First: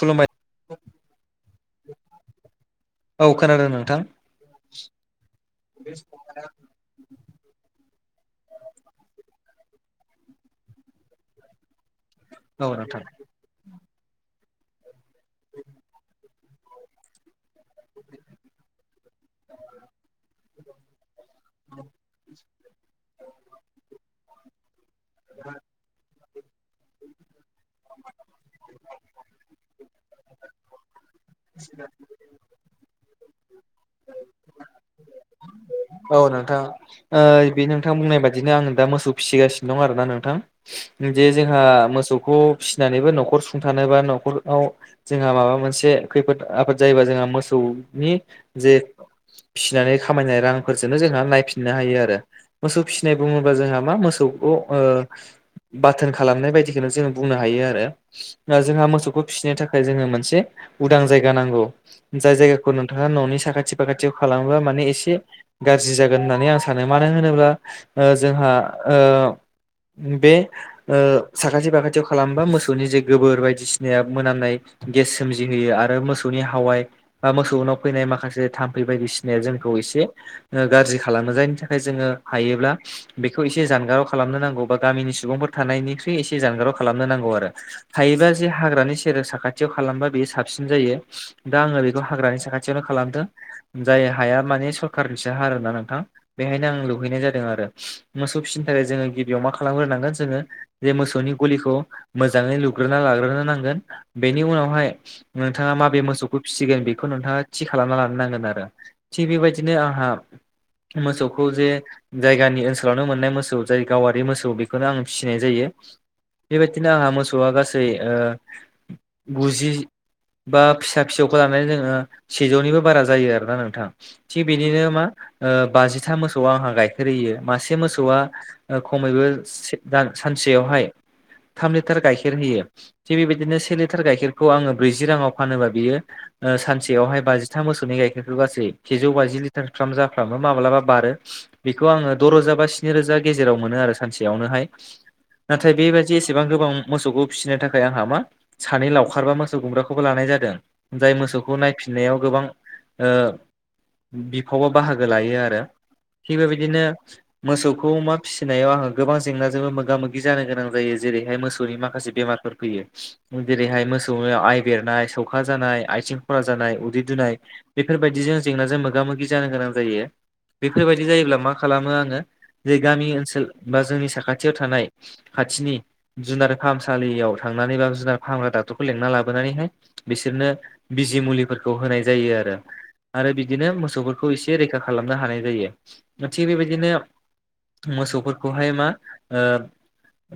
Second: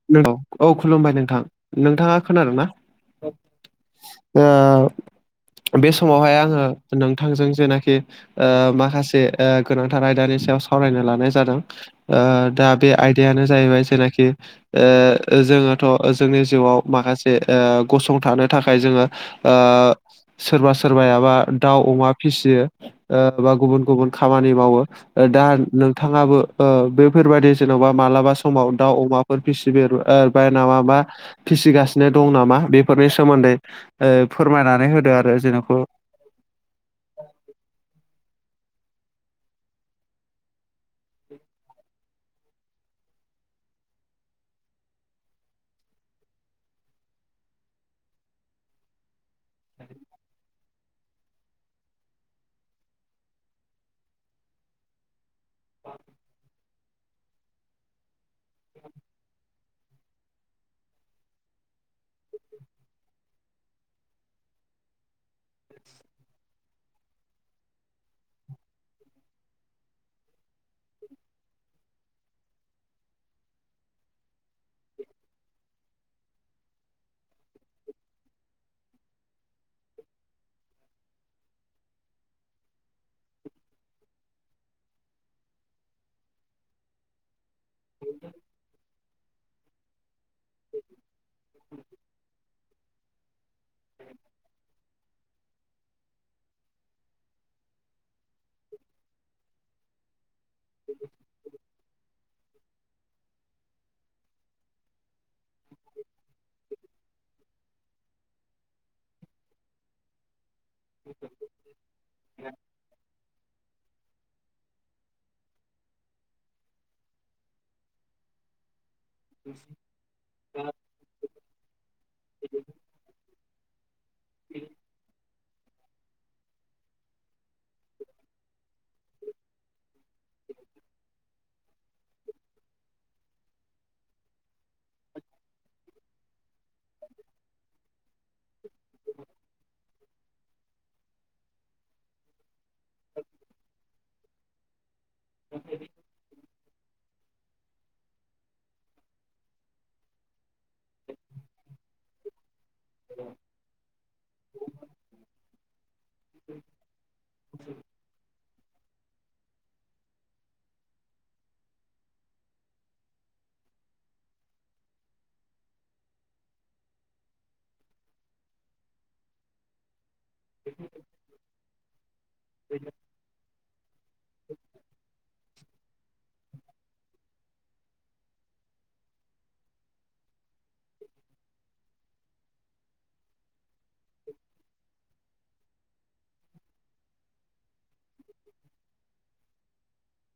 खुलुमबाय नोंगौ औ खुलुमबाय नोंथां नोंथाङा खोनादों ना औ खोनादों नोंथां ओ बे समावहाय आङो नोंथांजों जेनाखि ओ माखासे ओ गोनांथार आयदानि सायाव सावरायनो लानाय जादों ओ औ दा बे नोंथां आयदायानो जाहैबाय जेनाखि जोंथ' जोंनि जिउआव माखासे ओ गसंथानो थाखाय जोङो ओ सोरबा सोरबायाबा दाउ अमा फिसियो ओ बा गुबुन गुबुन खामानि मावो दा नोंथाङाबो ओ बेफोरबायादि जेन'बा मालाबा समाव दाउ अमाफोर फिसिबाय आरो ओ बा नामा बा फिसिगासिनो दं नामा बेफोरनि सोमोन्दै ओ फोरमायनानै होदो आरो जेन'खौ औ नोंथां बे ओ नोंथां बुंनाय बादिनो आंनो दा मोसौ फिसिगासिनो दं आर ना नोंथां जे जोंहा मोसौखौ फिसिनानैबो न'खर सुंथानो बा न'खराव जोंहा माबा मोनसे खैफोद आफोद जायोबा जोंहा मोसौनि जे फिसिनानै खामायनाय रां फोरजोंनो जोंहा नायफिननो हायो आरो मोसौ फिसिनाय बुङोबा जोंहा मा मोसौखौ ओ बाथोन खालामनाय बायदिखौनो जों बुंनो हायो आरो जोंहा मोसौखौ फिसिनो थाखाय जोङो मोनसे उदां जायगा नांगौ जाय जायगाखौ नोंथाङा न'नि साखाथि फाखाथियाव खालामोबा माने एसे गाज्रि जागोन होननानै आं सानो मानो होनोब्ला ओ जोंहा ओ बे ओ साखाथि फाखाथियाव खालामोबा मोसौनि जे गोबोर बायदिसिनाया मोनामनाय गेस सोमजिहोयो आरो मोसौनि हावाय बा मोसौनाव फैनाय माखासे थाम्फै बायदिसिनाया जोंखौ एसे ओ गाज्रि खालामो। जायनि थाखाय जोङो हायोब्ला बेखौ एसे जानगाराव खालामनो नांगौ बा गामिनि सुबुंफोर थानायनिख्रुइ एसे जानगाराव खालामनो नांगौ आरो। थायोबा जे हाग्रानि सेर साखाथियाव खालामबा बेयो साबसिन जायो। दा आङो बेखौ हाग्रानि साखा थियावनो खालामदों जाय हाया माने सरखारनिसो हा आरोना नोंथां। बेहायनो आं लुहैनाय जादों आरो। मोसौ फिसिनो थाखाय जोङो गिबियाव मा खालामग्रोनांगोन जोङो जे मोसौनि गलिखौ मोजाङै लुग्रोना लाग्रोनो नांगोन। बेनि उनावहाय नोंथाङा माबे मोसौखौ फिसिगोन बेखौ नोंथाङा थि खालामना लानो नांगोन आरो। थिग बेबायदिनो आंहा मोसौखौ जे जायगानि ओनसोलावनो मोननाय मोसौ जाय गावारि मोसौ बेखौनो आं फिसिनाय जायो। बेबायदिनो आंहा मोसौआ गासै ओ गुजि बा फिसा फिसौखौ लानानै जोङो सेजौनिबो बारा जायो आरोना नोंथां। थिग बिदिनो मा ओ बाजिथा मोसौआ आंहा गाइखेर होयो। मासे मोसौआ ओ खमैबो सेदान सानसेयावहाय थाम लिटार गाइखेर होयो। थिग बेबायदिनो सेलिटार गाइखेरखौ आङो ब्रैजि राङाव फानोबा बियो ओ सानसेयावहाय बाजिथाम मोसौनि गाइखेरखौ गासै सेजौ बाजि लिटार फ्राम जाफ्रामबो माब्लाबा बारो। बेखौ आङो द' रोजा बा स्नि रोजा गेजेराव मोनो आरो सानसेयावनोहाय। नाथाय बेबादि एसेबां गोबां मोसौखौ फिसिनो थाखाय आंहा मा सानै लावखारबा मोसौ गुमग्राखौबो लानाय जादों। जाय मोसौखौ नायफिननायाव गोबां ओ बिफावा बाहागो लायो आरो। थिग बेबायदिनो मोसौखौ मा फिसि नायाव आङो गोबां जेंनाजोंबो मोगा मोगि जानो गोनां जायो जेरैहाय मोसौनि माखासे बेमारफोर फैयो। जेरैहाय मोसौ आइ बेरनाय, सौखा जानाय, आथिं खरा जानाय, उदै दुनाय बेफोरबायदिजों जेंनाजों मोगा मोगि जानो गोनां जायो। बेफोरबायदि जायोब्ला मा खालामो आङो जे गामि ओनसोल बा जोंनि साखाथियाव थानाय खाथिनि जुनार फाहामसालियाव थांनानै बा जुनार फाहामग्रा डाक्टरखौ लेंना लाबोनानैहाय बिसोरनो बिजि मुलिफोरखौ होनाय जायो आर। ो आरो बिदिनो मोसौफोर खौ एसे रैखा खालामनो हानाय जायो। थिग बेबायदिनो मोसौफोरखौहाय मा ओ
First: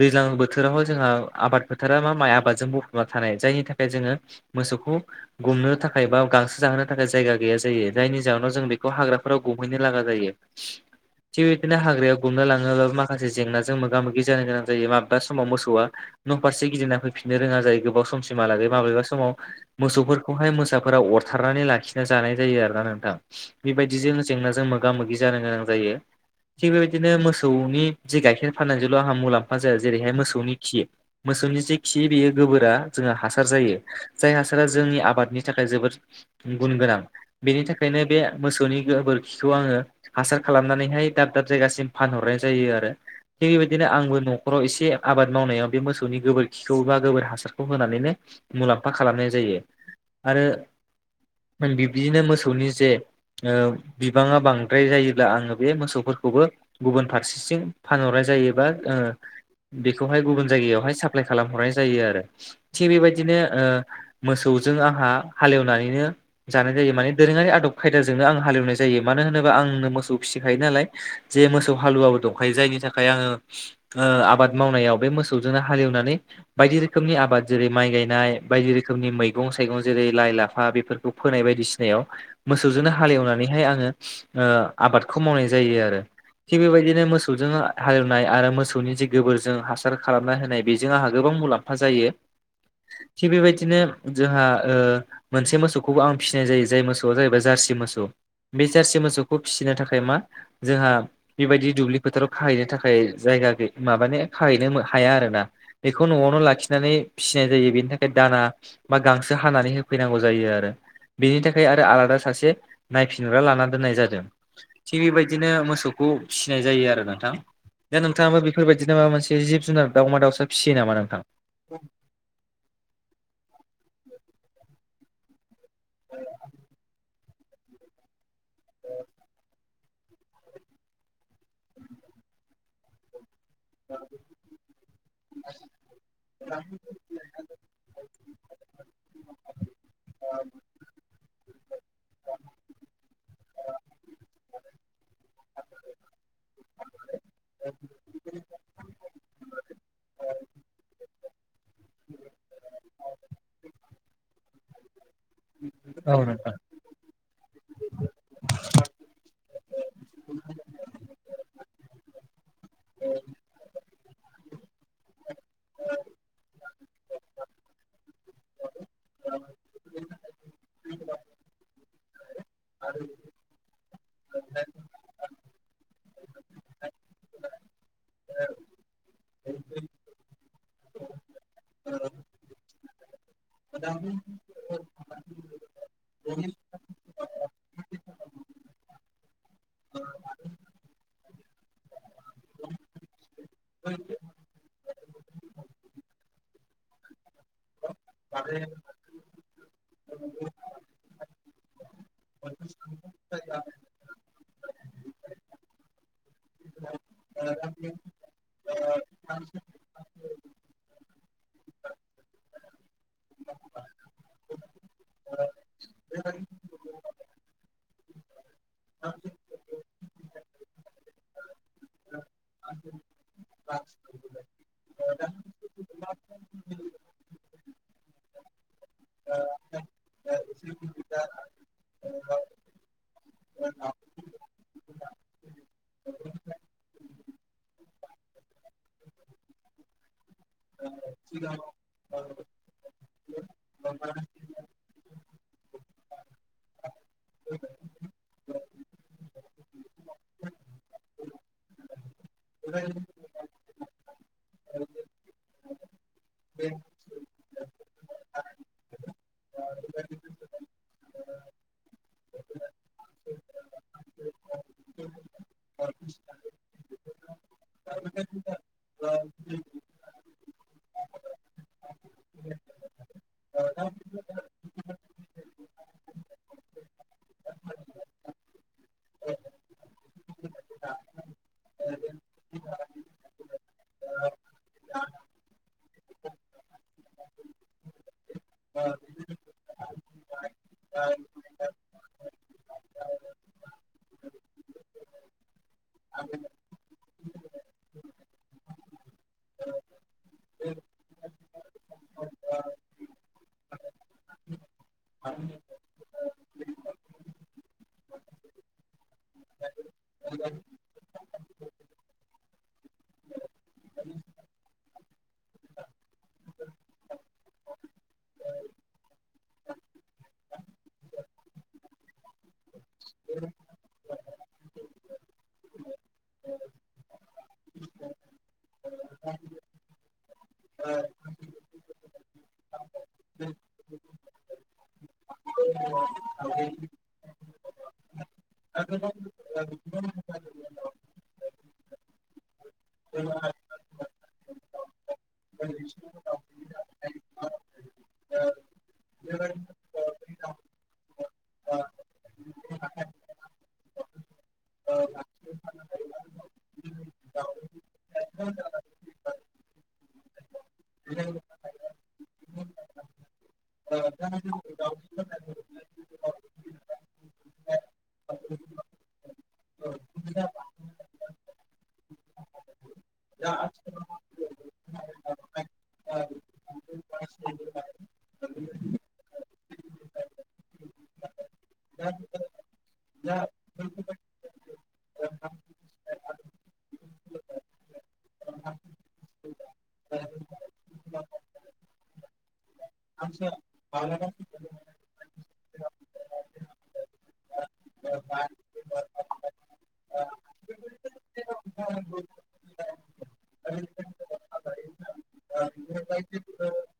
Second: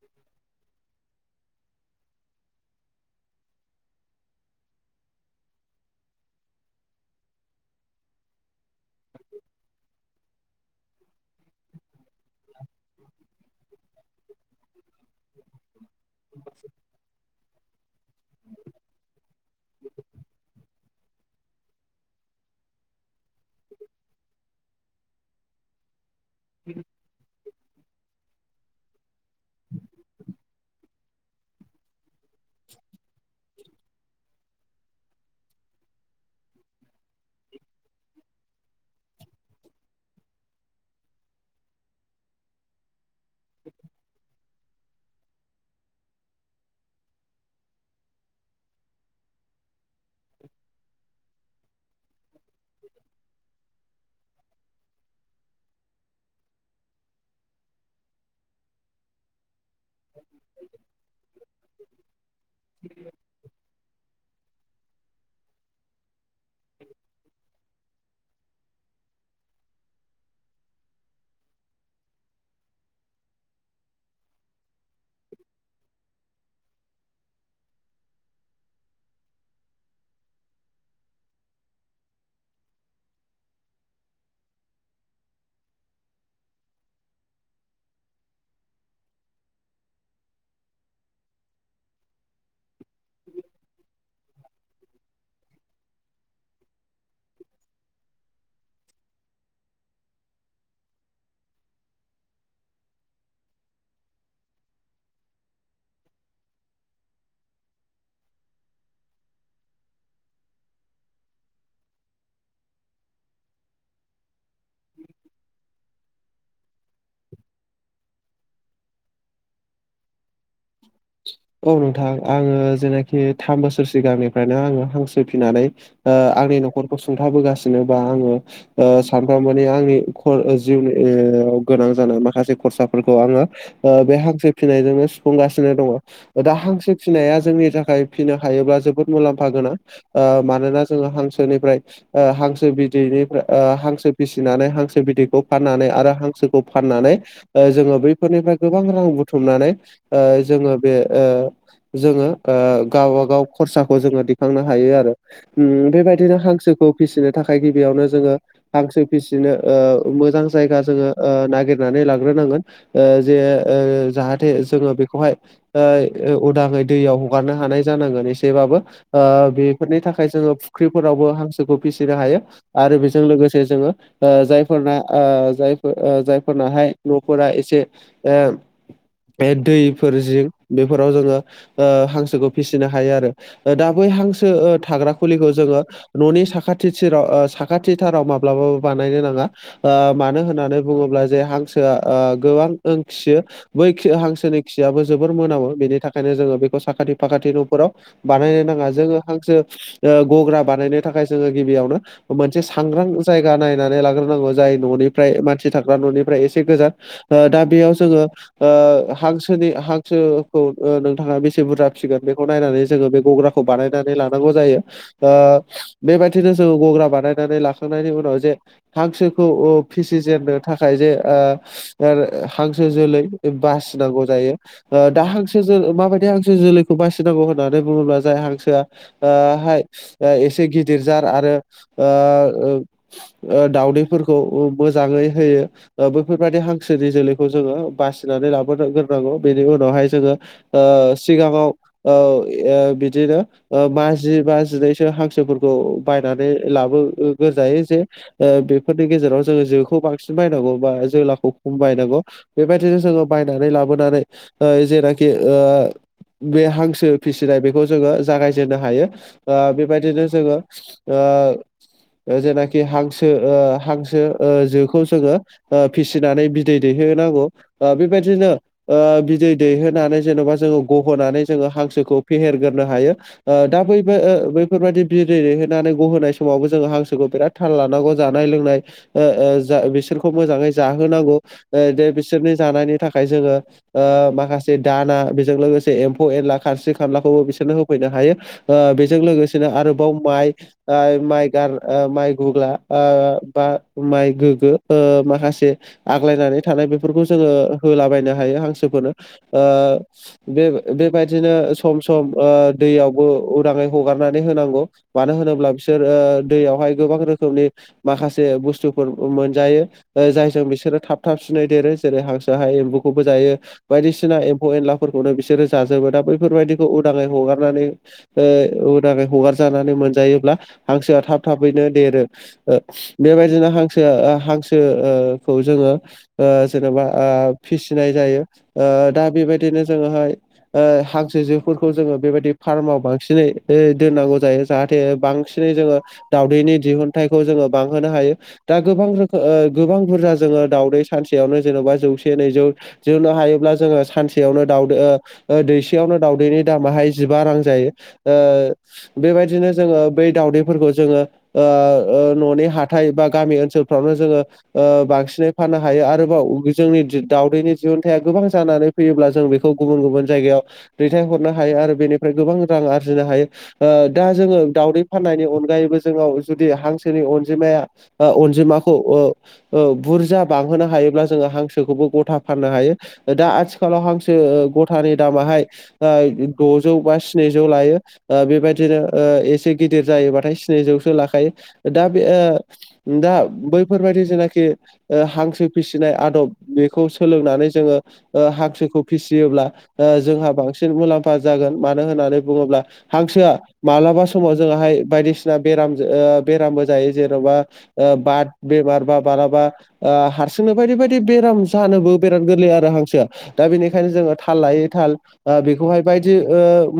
दैज्लां बोथोराव जोंहा आबाद फोथारा मा माइ आबादजों बुंफबना थानाय जायनि थाखाय जोङो मोसौखौ गुमनो थाखाय बा गांसो जाहोनो थाखाय जायगा गैया जायो। जायनि जाउनाव जों बेखौ हाग्राफोराव गुमहैनो लागा जायो। थिग बिदिनो हाग्रायाव गुमना लाङोबा माखासे जेंनाजों मोगा मोगि जानो गोनां जायो माबेबा समाव मोसौआ न' फारसे गिदिंना फैफिननो रोङा जायो गोबाव सम सिमालागै माबेबा समाव मोसौफोरखौहाय मोसाफोरा अरथारनानै लाखिना जानाय जायो आरोना नोंथां। बेबायदिजों जेंनाजों मोगा मोगि जानो गोनां जायो। थिग बेबायदिनो मोसौनि जि गाइखेर फाननायजोंल' आंहा मुलाम्फा जाया जेरैहाय मोसौनि खि, मोसौनि जे खि बेयो गोबोरा जोंहा हासार जायो। जाय हासारा जोंनि आबादनि थाखाय जोबोद उम गुन गोनां। बेनि थाखायनो बे मोसौनि गोबोरखिखौ आङो हासार खालामनानैहाय दाब दाब जायगासिम फानहरनाय जायो आरो। थिग बेबायदिनो आंबो न' खराव एसे आबाद मावनायाव बे मोसौनि गोबोरखिखौ बा गोबोर हासारखौ होनानैनो मुलाम्फा खालामनाय जायो। आरो बिब्दिनो मोसौनि जे ओ बिबाङा बांद्राय जायोब्ला आङो बे मोसौफोरखौबो गुबुन फारसेथिं फानहरनाय जायो बा ओ बेखौहाय गुबुन जायगायावहाय साप्लाय खालामहरनाय जायो आरो। थिग बेबायदिनो ओ मोसौजों आंहा हालेवनानैनो जानाय जायो माने दोरोङारि आदब खायदाजोंनो आं हालेवनाय जायो। मानो होनोबा आंनो मोसौ फिसिखायो नालाय जे मोसौ हालुवाबो दंखायो जायनि था खाय आङो आबाद मावनायाव बे मोसौजोंनो हालेवनानै बायदि रोखोमनि आबाद जेरै माइ गायनाय बायदि रोखोमनि मैगं साइगं जेरै लाइ लाफा बेफोर खौ फोनाय बायदिसिनायाव मोसौजोंनो हालेवनानैहाय आङो ओ आबादखौ मावनाय जायो आरो। थिग बेबायदिनो मोसौजों हालेवनाय आरो मोसौनि जि गोबोरजों हासार खालामना होनाय बेजों आंहा गोबां मुलाम फा जायो। थिग बेबायदिनो जोंहा ओ मोनसे मोसौखौबो आं फिसिनाय जायो जाय मोसौ मोसौआ जाहैबाय जारसि मोसौ बे जारसि मोसौखौ फिसिनो थाखाय मा जोंहा बेबायदि दुब्लि फोथाराव खाहैनो थाखाय जायगा गै माबानो खाहैनो हाया आरो ना। इखौ न'आवनो लाखिनानै फिसिनाय जायो बेनि थाखाय दाना बा गांसो हानानै होफैनांगौ जायो आरो बेनि थाखाय आ आलादा सासे नायफिनग्रा लाना दोननाय जादों। थिग बेबायदिनो मोसौखौ फिनाय जायो आरो नोंथां। दा नोंथाङाबो बेफोरबायदिनो माबा मोनसे जिब जुनार दाउमा दाउसा फिसियो नामा नोंथां? औ नोंथां आङो जेनाखि थाम बोसोर सिगांनिफ्रायनो आङो हांसो फिनानै ओ आंनि न'खरखौ सुंथाबोगासिनो बा आङो ओ सानफ्रामबोनि आंनि खर जिउनि ओ गोनां जानाय माखासे खरसाफोरखौ आङो ओ बे हांसो फिनायजोंनो सुफुंगासिनो दङ दा हांसो फिनाया जोंनि थाखाय फिनो हायोब्ला जोबोद मुलाम्फा गोनां ओ मानोना जोङो हांसोनिफ्राय ओ हांसो बिदैनिफ्रा ओ हांसो फिसिनानै हांसो बिदैखौ फाननानै आरो हांसोखौ फाननानै ओ जोङो बैफोरनिफ्राय गोबां रां बुथुमनानै ओ जोङो बे ओ जोङो ओ गावबागाव खरसाखौ जोङो दिखांनो हायो आरो। उम औ बेबायदिनो नोंथां हांसोखौ फिसिनो थाखाय गिबियावनो जोङो हांसो फिसिनो ओ मोजां जायगा जोङो ओ नागिरनानै लाग्रोनांगोन। ओ जे ओ जाहाथे जोङो बेखौहाय ओ उदाङै दैयाव हगारनो हानाय जानांगोन एसेबाबो। ओ बेफोरनि थाखाय जोङो फुख्रिफोरावबो हांसोखौ फिसिनो हायो। आरो बेजों लोगोसे जोङो ओ जायफोरना ओ जायफोर जायफोरनाहाय न'फोरा एसे ओ बे दैफोर जिं बेफोराव जोङो ओ हांसोखौ फिसिनो हायो आरो। ओ दा बै हांसो ओ थाग्रा खुलिखौ जोङो न'नि साखाथि थिराव ओ साखाथि थाराव माब्लाबाबो बानायनो नाङा। ओ मानो होननानै बुङोब्ला जे हांसोआ ओ गोबां ओंखियो बै खि हांसोनि खियाबो जोबोर मोनामो बेनि थाखायनो जोङो बेखौ साखाथि फाखाथि न' फोराव बानायनो नाङा जोङो हांसो ओ गग्रा बानायनो थाखाय जोङो गिबियावनो मोनसे सांग्रां जायगा नायनानै लाग्रोनांगौ जाय न'निफ्राय मानसि थाग्रा न'निफ्राय एसे गोजान ओ दा बेयाव जोङो ओ हांस सोनि हांसोखौ ओ नोंथाङा बेसे बुरजा फिगोन बेखौ नायनानै जोङो बे गग्रा खौ बानायनानै लानांगौ जायो ओ बेबायदिनो जोङो गग्रा बानायनानै लाखांनायनि उनाव जे हांसोखौ ओ फिसिजेननो थाखाय जे ओ हांसो जोलै बासिनांगौ दायो ओ दा हांसो जो माबायदि हांसो जोलैखौ बासिनांगौ होननानै बुङोब्ला जाय हांसोआ ओ हाय एसे गिदिरजार आरो ओ ओ दाउदैफोरखौ मोजाङै होयो। ओ बैफोरबायदि हांसोनि जोलैखौ जोङो बासिनानै लाबोनांगोन। बेनि उनावहाय जोङो ओ सिगाङाव ओ ए बिदिनो मा जि बा जिनैसो हांसोफोरखौ बायनानै लाबो गोरजायो जे ओ बेफोरनि गेजेराव जोङो जोखौ बांसिन बायनांगौ बा जोलाखौ खम बायनांगौ। बेबायदिनो जोङो बायनानै लाबोनानै ओ जेनाखि ओ बे हांसो फिसिनाय बेखौ जोङो जागायजेननो हायो ओ बेबायदिनो जोङो ओ जेनाखि हांसो ओ हांसो ओ जोखौ जोङो ओ फिसिनानै बिदै दैहोनांगौ ओ बेबायदिनो ओ बिदै दैहोनानै जेन'बा जोङो गहोनानै जोङो हांसोखौ फेहेरग्रोनो हायो। ओ दा बै बैफोरबाददि बिदै दैहोनानै गहोनाय समावबो जोङो हांसोखौ बिराद थाल लानांगौ जानाय लोंनाय ओ ओ जा बिसोरखौ मोजाङै जाहोनांगौ ओ दा बिसोरनि जानायनि थाखाय जोङो ओ माखासे दाना बेजों लोगोसे एम्फौ एनला खारस्रि खामलाखौबो बिसोरनो होफैनो हायो। ओ बेजों लोगोसेनो आरोबाव माइ ओ माइ गार ओ माइ गुग्ला ओ बा माइ गोग्गो ओ माखासे आग्लायनानै थानाय बेफोरखौ जोङो होलाबायनो हायो हांसोफोरनो ओ बे बेबायदिनो सम सम ओ दैयावबो उदाङै हगारनानै होनांगौ। मानो होनोब्ला बिसोर ओ दैयावहाय गोबां रोखोमनि माखासे बुस्थुफोर मोनजायो। ओ जायजों बिसोरो थाब थाब सिनै देरो जेरै हांसो हाय एम्बुखौबो जायो। बायदिसिना एम्फौ एनलाफोरखौनो बिसोरो जाजोबो दा बैफोरबायदिखौ उदाङै हगारनानै ओ उदाङै हगारजानानै मोनजायोब्ला हांसोआ थाब थाबैनो देरो। बेबायदिनो हांसो हांसोखौ जोङो ओ जेनेबा ओ फिसिनाय जायो। ओ दा बेबायदिनो जोङोहाय ओ हांसो हांसो जोफोरखौ जोङो बेबायदि फार्माव बांसिनै दोननांगौ जायो जाहाथे बांसिन जेरै जोङो दावदैनि दिहुनथाइखौ जोङो बांहोनो हायो। दा गोबां रोखोम ओ गोबां बुरजा जोङो दावदै सानसेयावनो जेन'बा जौसे नैजौ दिहुनननो हायोब्ला जोङो सानसेयावनो दाउदै ओ ओ दैसेयावनो दाउदैनि दामाहाय जिबा रां जायो ओ बेबायदिनो जोङो बै दाउदैफोरखौ जोङो ओ ओ न'नि हाथाय बा गामि ओनसोलफ्रावनो जोङो ओ बांसिनै फाननो हायो आरोबाव जोंनि दावदैनि‌ दिहुनथाया गोबां जानानै फैयोब्ला जों बेखौ गुबुन गुबुन जायगायाव दैथायहरनो हायो आरो बेनिफ्राय गोबां रां आरजिनो हायो। दा जोङो दाउदै फाननायनि अनगायैबो जोंनाव जुदि हांसोनि अनजिमाया अनजिमाखौ बुरजा बांहोनो हायोब्ला जोङो हांसोखौबो गथा फाननो हायो दा आथिखालाव हांसो गथानि दामाहाय द'जौ बा स्निजौ लायो। ओ बेबायदिनो ओ एसे गिदिर जायोबाथाय स्निजौसो लाखायो दा बे ओ दा बैफोरबायाददि जेनाखि हांसो फिसिनाय आदब बेखौ सो सोलोंनानै जोङो हांसोखौ फिसियोब्ला जोंहा बांसिन मुलाम्फा जागोन मानो होननानै बुङोब्ला हांसोआ माब्लाबा समाव जोंहाय बायदिसिना बेराम बेरामबो जायो जेन'बा बाद बेमार बा मालाबा हारसिंनो बायदि बायदि बेराम जानोबो बिराद गोरलै आरो हांसोआ दा बेनिखायनो जोङो थाल लायै थाल बेखौहाय बायदि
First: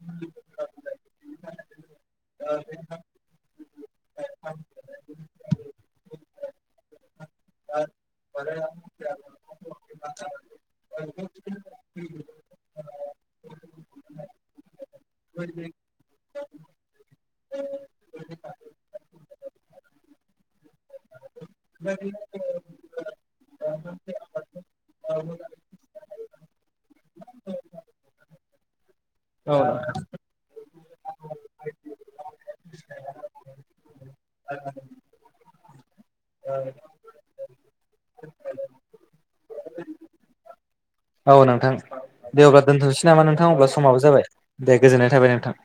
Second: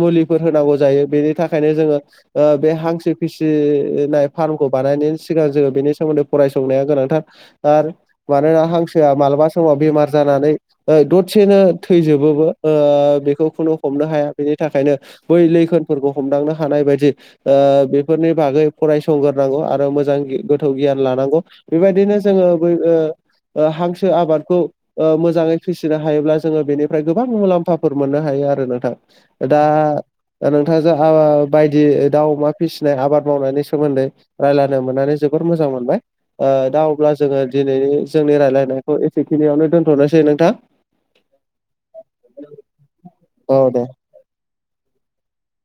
मुलिफोर होनांगौ जायो बेनि थाखायनो जोङो बे हांसो फिसिनाय फार्मखौ बानायनायनि सिगां जोङो बेनि सोमोन्दै फरायसंनाया गोनांथार। आरो मानोना हांसोआ मालाबा समाव बेमार जानानै दसेनो थैजोबोबो बेखौ खुनु हमनो हाया बेनि थाखायनो बै लैखोनफोरखौ हमदांनो हानाय बायदि बेफोरनि बागै फरायसंगोरोनांगौ आरो मोजां गोथौ गियान लानांगौ। बेबायदिनो जोङो बै ओ ओ हांसो आबादखौ मोजाङै फिसिनो हायोब्ला जोङो बेनिफ्राय गोबां मुलाम्फाफोर मोननो हायो आरो नोंथां। दा नोंथाङा जा बायदि दाउ अमा फिसिनाय आबाद मावनायनि सोमोन्दै रायज्लायनो मोननानै जोबद मोजां मोनबाय। ओ दा अब्ला जोङो दिनै जोंनि रायलायनायखौ एसेखिनियावनो दोनथ'नोसै नोंथां औ नोंथां दे अब्ला दोनथ'नोसै नामा नोंथां औ अब्ला दे समाबो जाबाय दे गोजोननाय थाबाय नोंथां।